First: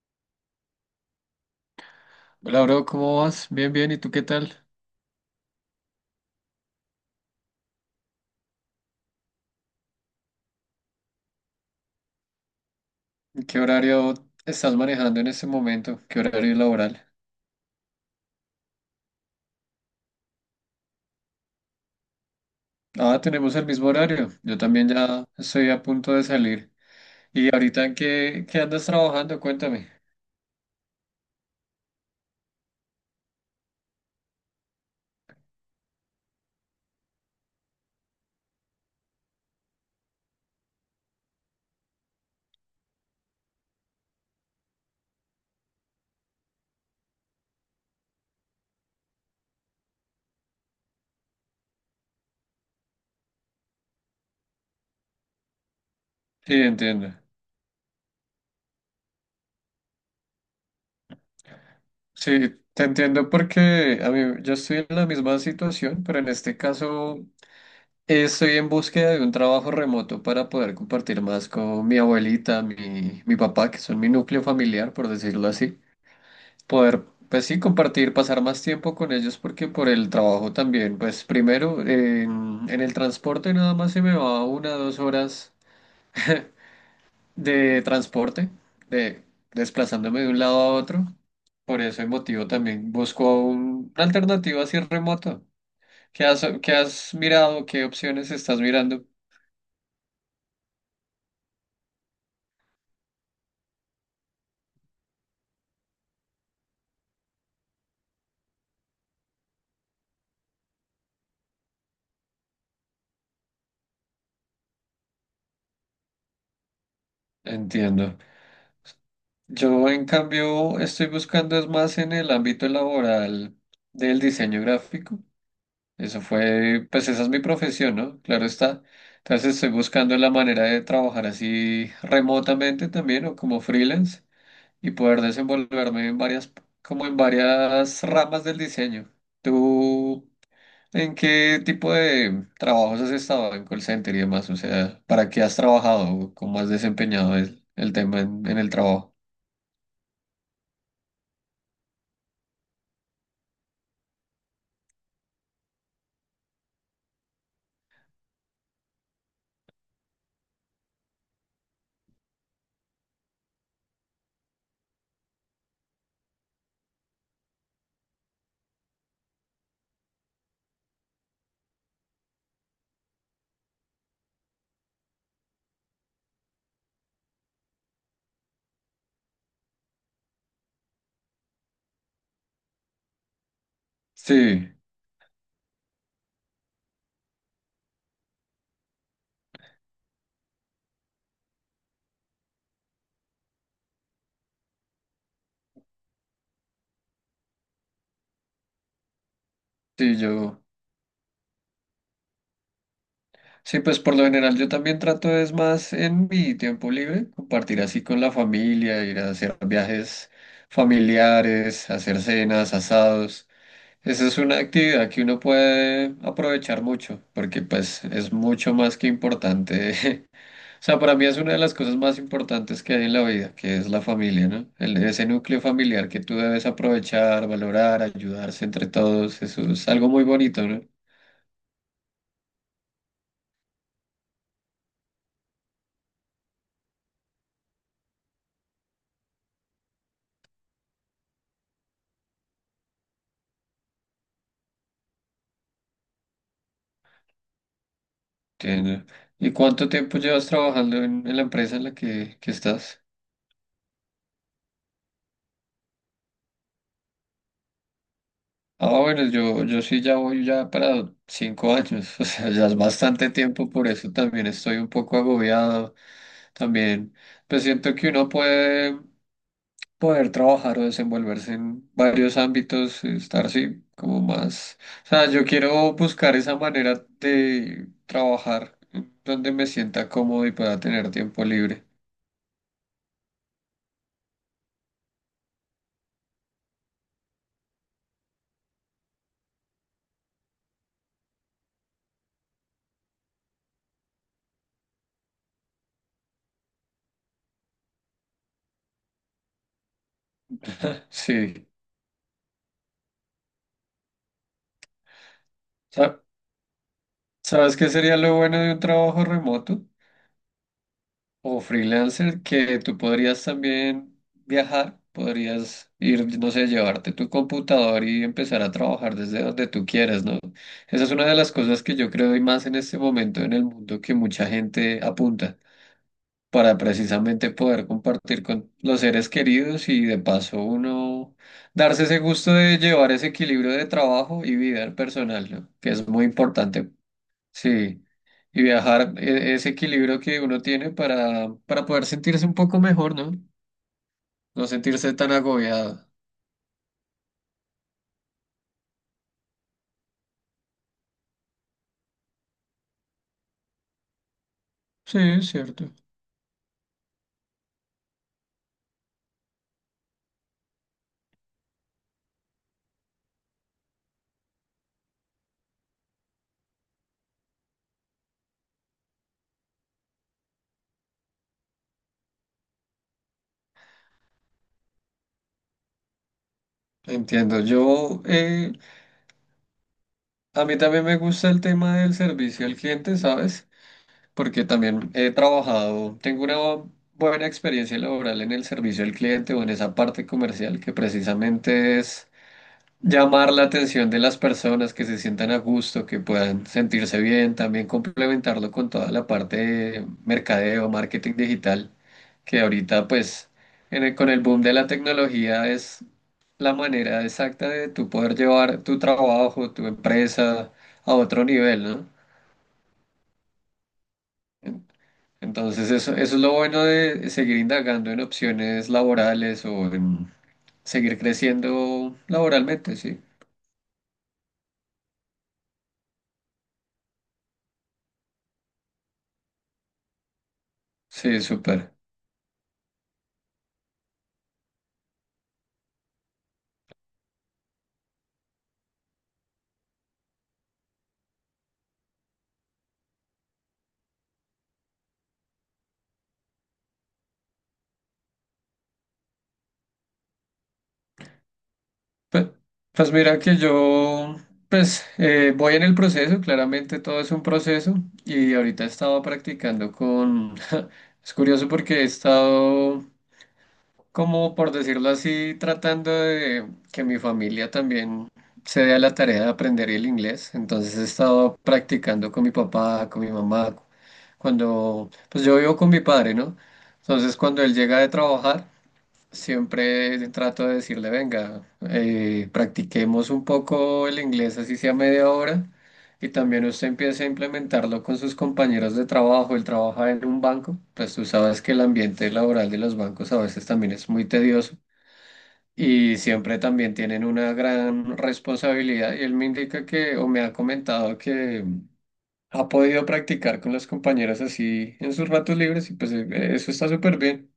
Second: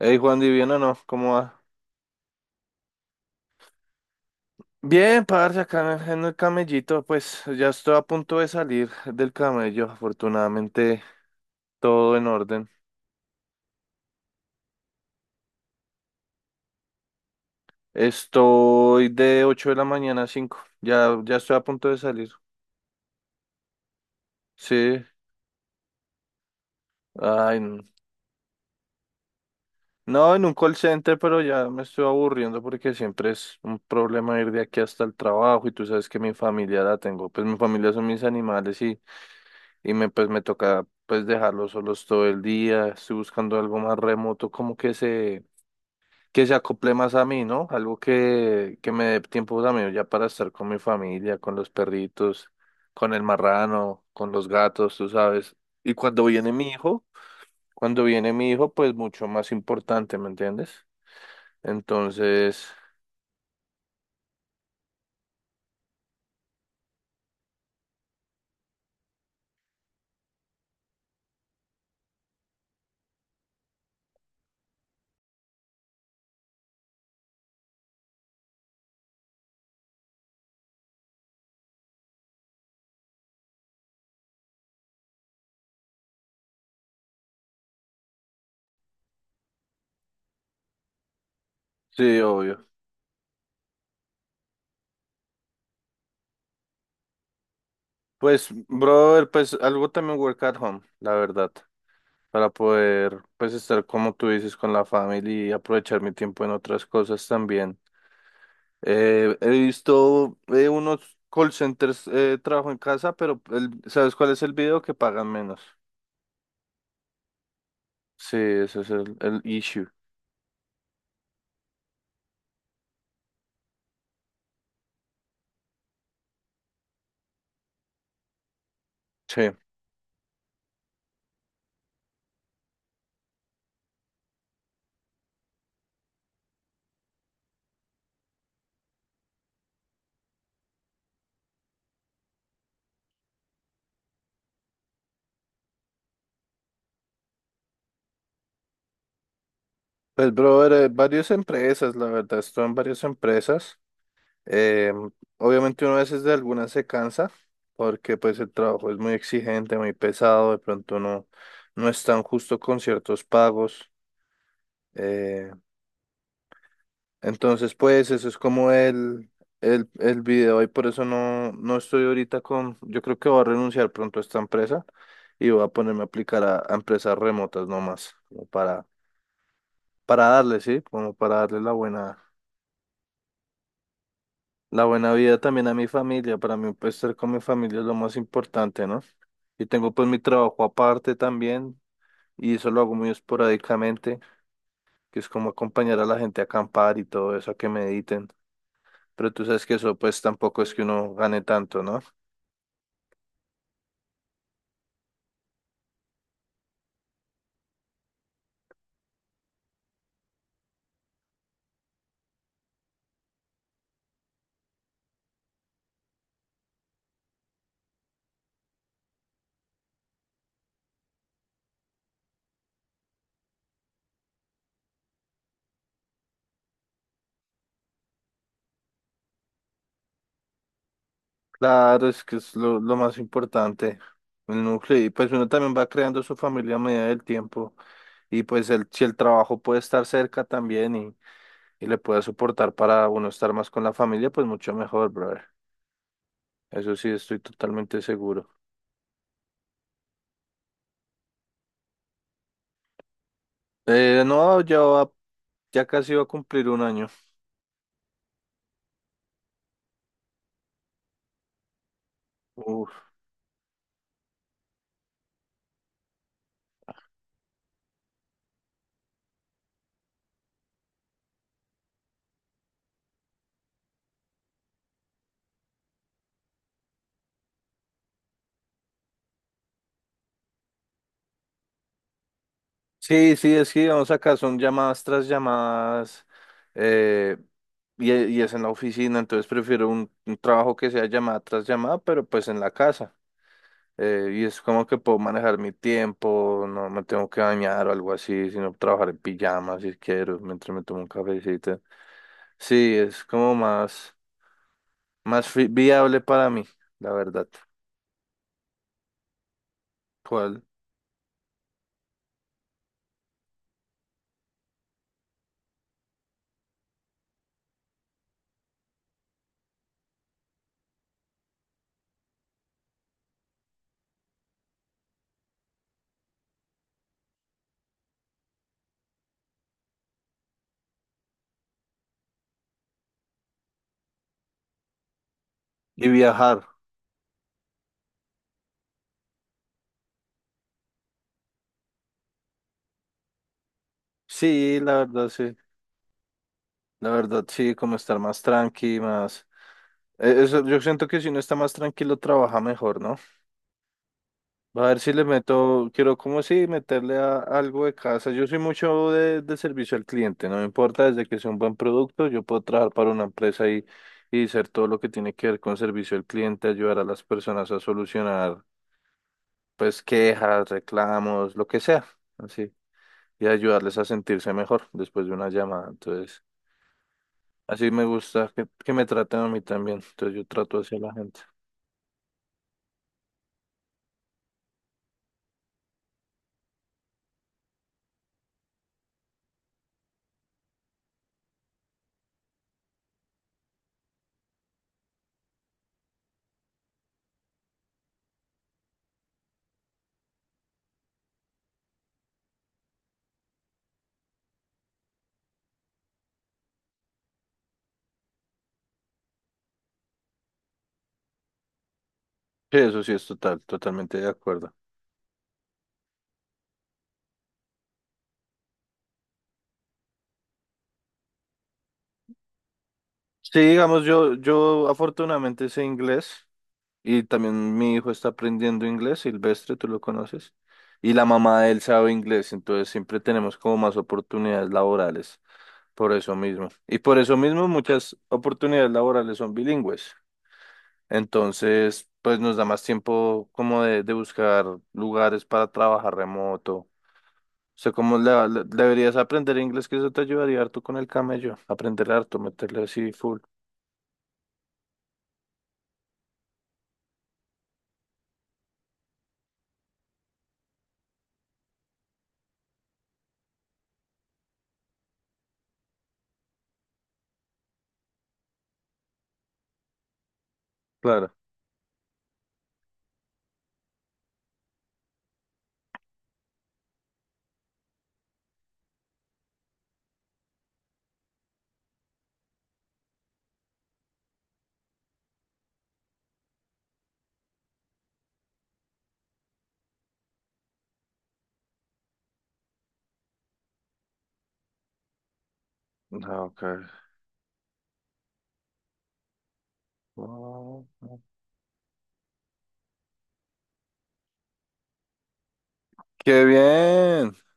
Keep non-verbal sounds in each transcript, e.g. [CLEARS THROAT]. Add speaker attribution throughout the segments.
Speaker 1: Hey, Juan, ¿y bien o no? ¿Cómo va?
Speaker 2: Hola, bro, ¿cómo vas? Bien, bien, ¿y tú qué tal?
Speaker 1: Bien, parce, acá en el camellito, pues ya estoy a punto de salir del camello, afortunadamente todo en orden.
Speaker 2: ¿Qué horario estás manejando en este momento? ¿Qué horario laboral?
Speaker 1: Estoy de 8 de la mañana a 5. Ya estoy a punto de salir.
Speaker 2: Ah, tenemos el mismo horario. Yo también
Speaker 1: Sí,
Speaker 2: ya estoy a punto de salir. ¿Y
Speaker 1: ay, no.
Speaker 2: ahorita en qué andas trabajando? Cuéntame.
Speaker 1: No, en un call center, pero ya me estoy aburriendo porque siempre es un problema ir de aquí hasta el trabajo, y tú sabes que mi familia la tengo, pues mi familia son mis animales. Y me pues me toca pues dejarlos solos todo el día. Estoy buscando algo más remoto, como que se acople más a mí, ¿no? Algo que me dé tiempo también ya para estar con mi familia, con los perritos, con el marrano, con los gatos, tú sabes. Y cuando viene
Speaker 2: Sí,
Speaker 1: mi hijo,
Speaker 2: entiendo.
Speaker 1: cuando viene mi hijo, pues mucho más importante, ¿me entiendes?
Speaker 2: Sí,
Speaker 1: Entonces,
Speaker 2: te entiendo porque a mí, yo estoy en la misma situación, pero en este caso estoy en búsqueda de un trabajo remoto para poder compartir más con mi abuelita, mi papá, que son mi núcleo familiar, por decirlo así. Poder, pues sí, compartir, pasar más tiempo con ellos porque por el trabajo también, pues primero en el transporte nada más se me va una dos horas [LAUGHS] de transporte, de desplazándome de un lado a otro. Por ese
Speaker 1: sí,
Speaker 2: motivo
Speaker 1: obvio.
Speaker 2: también busco una alternativa así remota. Qué has mirado? ¿Qué opciones
Speaker 1: Pues,
Speaker 2: estás mirando?
Speaker 1: brother, pues algo también work at home, la verdad. Para poder, pues, estar como tú dices con la familia y aprovechar mi tiempo en otras cosas también. He visto, unos call centers, trabajo en casa, pero ¿sabes cuál es el video? Que pagan menos.
Speaker 2: Entiendo.
Speaker 1: Sí, ese es el issue.
Speaker 2: Yo en cambio estoy buscando es más en el ámbito laboral del diseño gráfico. Eso fue, pues esa es mi profesión, ¿no? Claro está.
Speaker 1: Sí.
Speaker 2: Entonces estoy buscando la manera de trabajar así remotamente también o como freelance y poder desenvolverme en varias, como en varias ramas del diseño. ¿Tú en qué tipo de trabajos has estado en call center y demás? O sea, ¿para qué has trabajado? ¿Cómo has desempeñado el tema en el trabajo?
Speaker 1: Pues, brother, varias empresas, la verdad, estoy en varias empresas. Eh, obviamente uno a veces de algunas se cansa porque, pues, el trabajo es muy exigente, muy pesado. De pronto no, no es tan justo con ciertos pagos. Eh, Entonces pues eso es como el video, y por eso no, no estoy ahorita con, yo creo que voy a renunciar pronto a esta empresa y voy a ponerme a aplicar a empresas remotas nomás, como para darle, ¿sí? Como para darle
Speaker 2: Sí,
Speaker 1: la buena vida también a mi familia. Para mí, pues estar con mi familia es lo más importante, ¿no? Y tengo, pues, mi trabajo aparte también, y eso lo hago muy esporádicamente, que es como acompañar a la gente a acampar y todo eso, a que mediten. Pero tú sabes que eso,
Speaker 2: sí,
Speaker 1: pues,
Speaker 2: yo.
Speaker 1: tampoco es que uno gane tanto, ¿no?
Speaker 2: Sí, pues por lo general yo también trato es más en mi tiempo libre, compartir así con la familia, ir a hacer viajes familiares, hacer cenas, asados. Esa es una actividad que uno puede aprovechar mucho, porque pues es mucho más que importante. [LAUGHS] O sea, para mí es una de las cosas más importantes que hay en la vida, que es la familia, ¿no? El- ese núcleo familiar que tú debes aprovechar, valorar, ayudarse entre todos, eso es algo muy bonito, ¿no?
Speaker 1: Claro, es que es lo más importante, el núcleo. Y pues uno también va creando su familia a medida del tiempo. Y pues si el trabajo puede estar cerca también, y le puede soportar para uno estar más con la familia, pues mucho mejor, brother. Eso sí, estoy totalmente seguro.
Speaker 2: Entiendo. ¿Y cuánto tiempo llevas trabajando en la empresa en la que estás?
Speaker 1: No, ya casi va a cumplir un año.
Speaker 2: Ah, bueno, yo sí ya voy ya para 5 años, [LAUGHS] o sea, ya es bastante tiempo, por eso también estoy un poco agobiado. También, pues siento que uno puede poder trabajar o desenvolverse en varios ámbitos, estar así como más. O sea, yo quiero buscar esa manera de trabajar donde me sienta cómodo y pueda tener tiempo libre.
Speaker 1: Sí, sí, es que digamos acá son llamadas tras llamadas, eh, y es en la oficina, entonces prefiero un trabajo que sea llamada tras llamada, pero, pues, en la casa. Y es como que puedo manejar mi tiempo, no me tengo que bañar o algo así, sino trabajar en pijama si quiero, mientras me tomo
Speaker 2: [LAUGHS]
Speaker 1: un
Speaker 2: Sí.
Speaker 1: cafecito. Sí, es como más, más viable para mí, la verdad.
Speaker 2: ¿Sabes qué sería lo bueno de un trabajo remoto
Speaker 1: ¿Cuál?
Speaker 2: o freelancer? Que tú podrías también viajar, podrías ir, no sé, llevarte tu computador y empezar a trabajar desde donde tú quieras, ¿no? Esa es una de las cosas que yo creo y más en este momento en el mundo que mucha gente apunta para precisamente poder compartir con los seres queridos y de paso uno darse ese gusto de llevar ese equilibrio de trabajo y vida personal, ¿no? Que
Speaker 1: Y
Speaker 2: es muy
Speaker 1: viajar.
Speaker 2: importante. Sí. Y viajar, ese equilibrio que uno tiene para poder sentirse un poco mejor, ¿no? No
Speaker 1: Sí, la
Speaker 2: sentirse
Speaker 1: verdad,
Speaker 2: tan
Speaker 1: sí.
Speaker 2: agobiado.
Speaker 1: La verdad, sí, como estar más tranqui, más. Eso yo siento que si uno está más tranquilo, trabaja mejor, ¿no? A ver si
Speaker 2: Sí,
Speaker 1: le
Speaker 2: es
Speaker 1: meto,
Speaker 2: cierto.
Speaker 1: quiero como si meterle algo de casa. Yo soy mucho de servicio al cliente, no me importa, desde que sea un buen producto. Yo puedo trabajar para una empresa y hacer todo lo que tiene que ver con servicio al cliente, ayudar a las personas a solucionar, pues, quejas, reclamos, lo que sea, así, y ayudarles a sentirse mejor después de una llamada. Entonces,
Speaker 2: Entiendo.
Speaker 1: así me
Speaker 2: Yo,
Speaker 1: gusta que, que me traten a mí también, entonces yo
Speaker 2: a mí
Speaker 1: trato hacia
Speaker 2: también
Speaker 1: la
Speaker 2: me
Speaker 1: gente.
Speaker 2: gusta el tema del servicio al cliente, ¿sabes? Porque también he trabajado, tengo una buena experiencia laboral en el servicio al cliente o en esa parte comercial que precisamente es llamar la atención de las personas, que se sientan a gusto, que puedan sentirse bien, también complementarlo con toda la parte de mercadeo, marketing digital, que ahorita pues con el boom de la tecnología es la manera exacta de tú poder llevar tu trabajo, tu empresa a otro nivel, ¿no?
Speaker 1: Sí, eso sí es totalmente de acuerdo.
Speaker 2: En- Entonces eso es lo bueno de seguir indagando en opciones laborales o en seguir creciendo laboralmente, sí.
Speaker 1: Sí, digamos, yo afortunadamente sé inglés, y también mi hijo está aprendiendo inglés, Silvestre, tú lo conoces, y la
Speaker 2: Sí,
Speaker 1: mamá de él
Speaker 2: súper.
Speaker 1: sabe inglés, entonces siempre tenemos como más oportunidades laborales por eso mismo. Y por eso mismo, muchas oportunidades laborales son bilingües, entonces pues nos da más tiempo como de buscar lugares para trabajar remoto. O sea, como deberías aprender inglés, que eso te ayudaría harto con el camello, aprender harto,
Speaker 2: Pues,
Speaker 1: meterle así
Speaker 2: pues mira
Speaker 1: full.
Speaker 2: que yo, voy en el proceso, claramente todo es un proceso y ahorita he estado practicando con, [LAUGHS] es curioso porque he estado como por decirlo así, tratando de que mi familia también se dé a la tarea de aprender el inglés, entonces he
Speaker 1: Claro.
Speaker 2: estado practicando con mi papá, con mi mamá, cuando, pues yo vivo con mi padre, ¿no? Entonces cuando él llega de trabajar, siempre trato de decirle, venga, practiquemos un poco el inglés, así sea media hora, y también usted empiece a implementarlo con sus compañeros de trabajo. Él trabaja en un banco, pues tú sabes que el ambiente laboral de los bancos a veces también es muy tedioso y
Speaker 1: Ah,
Speaker 2: siempre
Speaker 1: ok.
Speaker 2: también tienen una gran responsabilidad. Y él me indica que, o me ha
Speaker 1: Oh,
Speaker 2: comentado que ha podido practicar con los compañeros así en sus ratos libres, y
Speaker 1: qué
Speaker 2: eso está súper
Speaker 1: bien,
Speaker 2: bien.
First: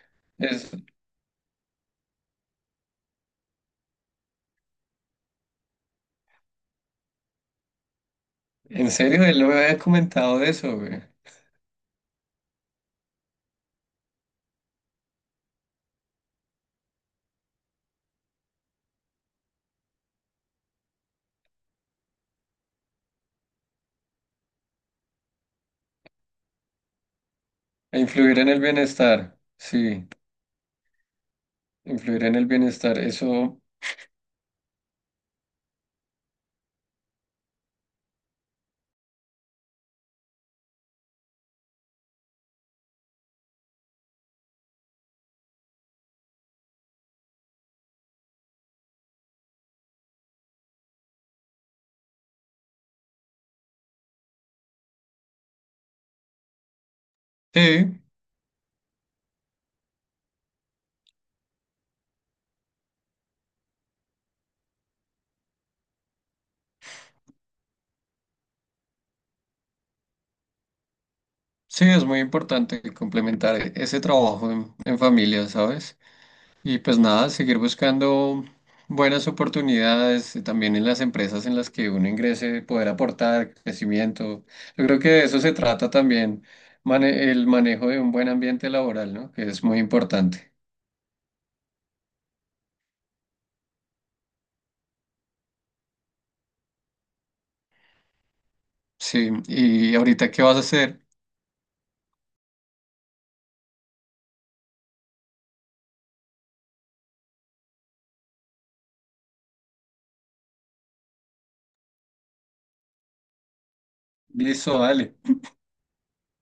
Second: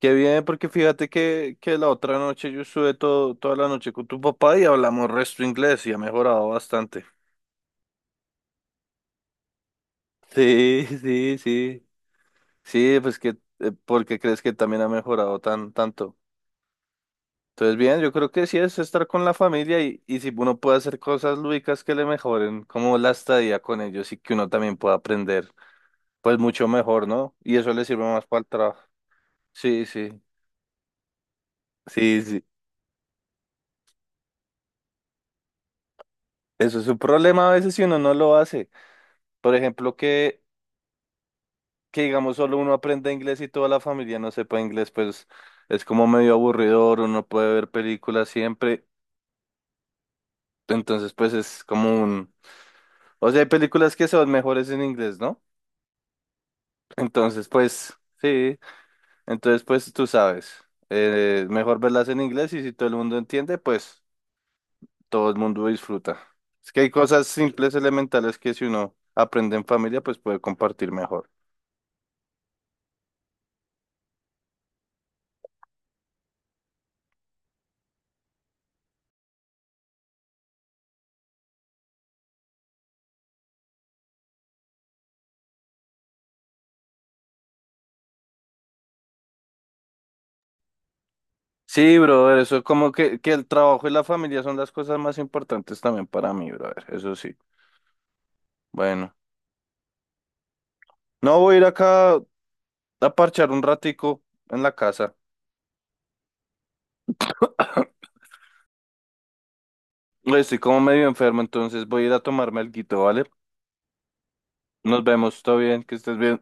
Speaker 1: qué bien, porque fíjate que la otra noche yo estuve toda la noche con tu papá y hablamos resto inglés, y ha mejorado bastante.
Speaker 2: En serio, él no me había comentado de eso,
Speaker 1: Sí,
Speaker 2: güey.
Speaker 1: sí, sí. Sí, pues que, porque crees que también ha mejorado tanto. Entonces, bien, yo creo que sí es estar con la familia, y si uno puede hacer cosas lúdicas que le mejoren, como la estadía con ellos y que uno también pueda aprender, pues mucho mejor, ¿no? Y eso le
Speaker 2: E
Speaker 1: sirve más
Speaker 2: influir
Speaker 1: para el
Speaker 2: en el
Speaker 1: trabajo.
Speaker 2: bienestar.
Speaker 1: Sí,
Speaker 2: Sí,
Speaker 1: sí. Sí,
Speaker 2: influir en
Speaker 1: sí.
Speaker 2: el bienestar. Eso,
Speaker 1: Eso es un problema a veces si uno no lo hace. Por ejemplo, que digamos solo uno aprende inglés y toda la familia no sepa inglés, pues es como medio aburridor, uno puede ver películas siempre. Entonces, pues es como un. O sea, hay películas que son mejores en inglés, ¿no? Entonces, pues
Speaker 2: sí,
Speaker 1: sí, entonces pues tú sabes, mejor verlas en inglés y si todo el mundo entiende, pues todo el mundo disfruta. Es que hay cosas simples, elementales que si uno aprende en familia, pues puede compartir mejor.
Speaker 2: sí, es muy importante complementar ese trabajo en familia, ¿sabes? Y pues nada, seguir buscando buenas oportunidades también en las empresas en las que uno ingrese, poder aportar crecimiento. Yo creo que de eso se trata también, el manejo de un buen ambiente laboral, ¿no? Que es muy importante.
Speaker 1: Sí, brother, eso es como que el trabajo y la familia son las cosas más importantes también para mí, brother, eso sí. Bueno,
Speaker 2: Sí, y ahorita, ¿qué vas a hacer?
Speaker 1: no voy a ir acá a parchar un ratico en la casa. [CLEARS THROAT] Estoy como medio enfermo, entonces voy a ir a tomarme alguito, ¿vale?
Speaker 2: Listo,
Speaker 1: Nos
Speaker 2: dale.
Speaker 1: vemos, todo bien, que estés bien.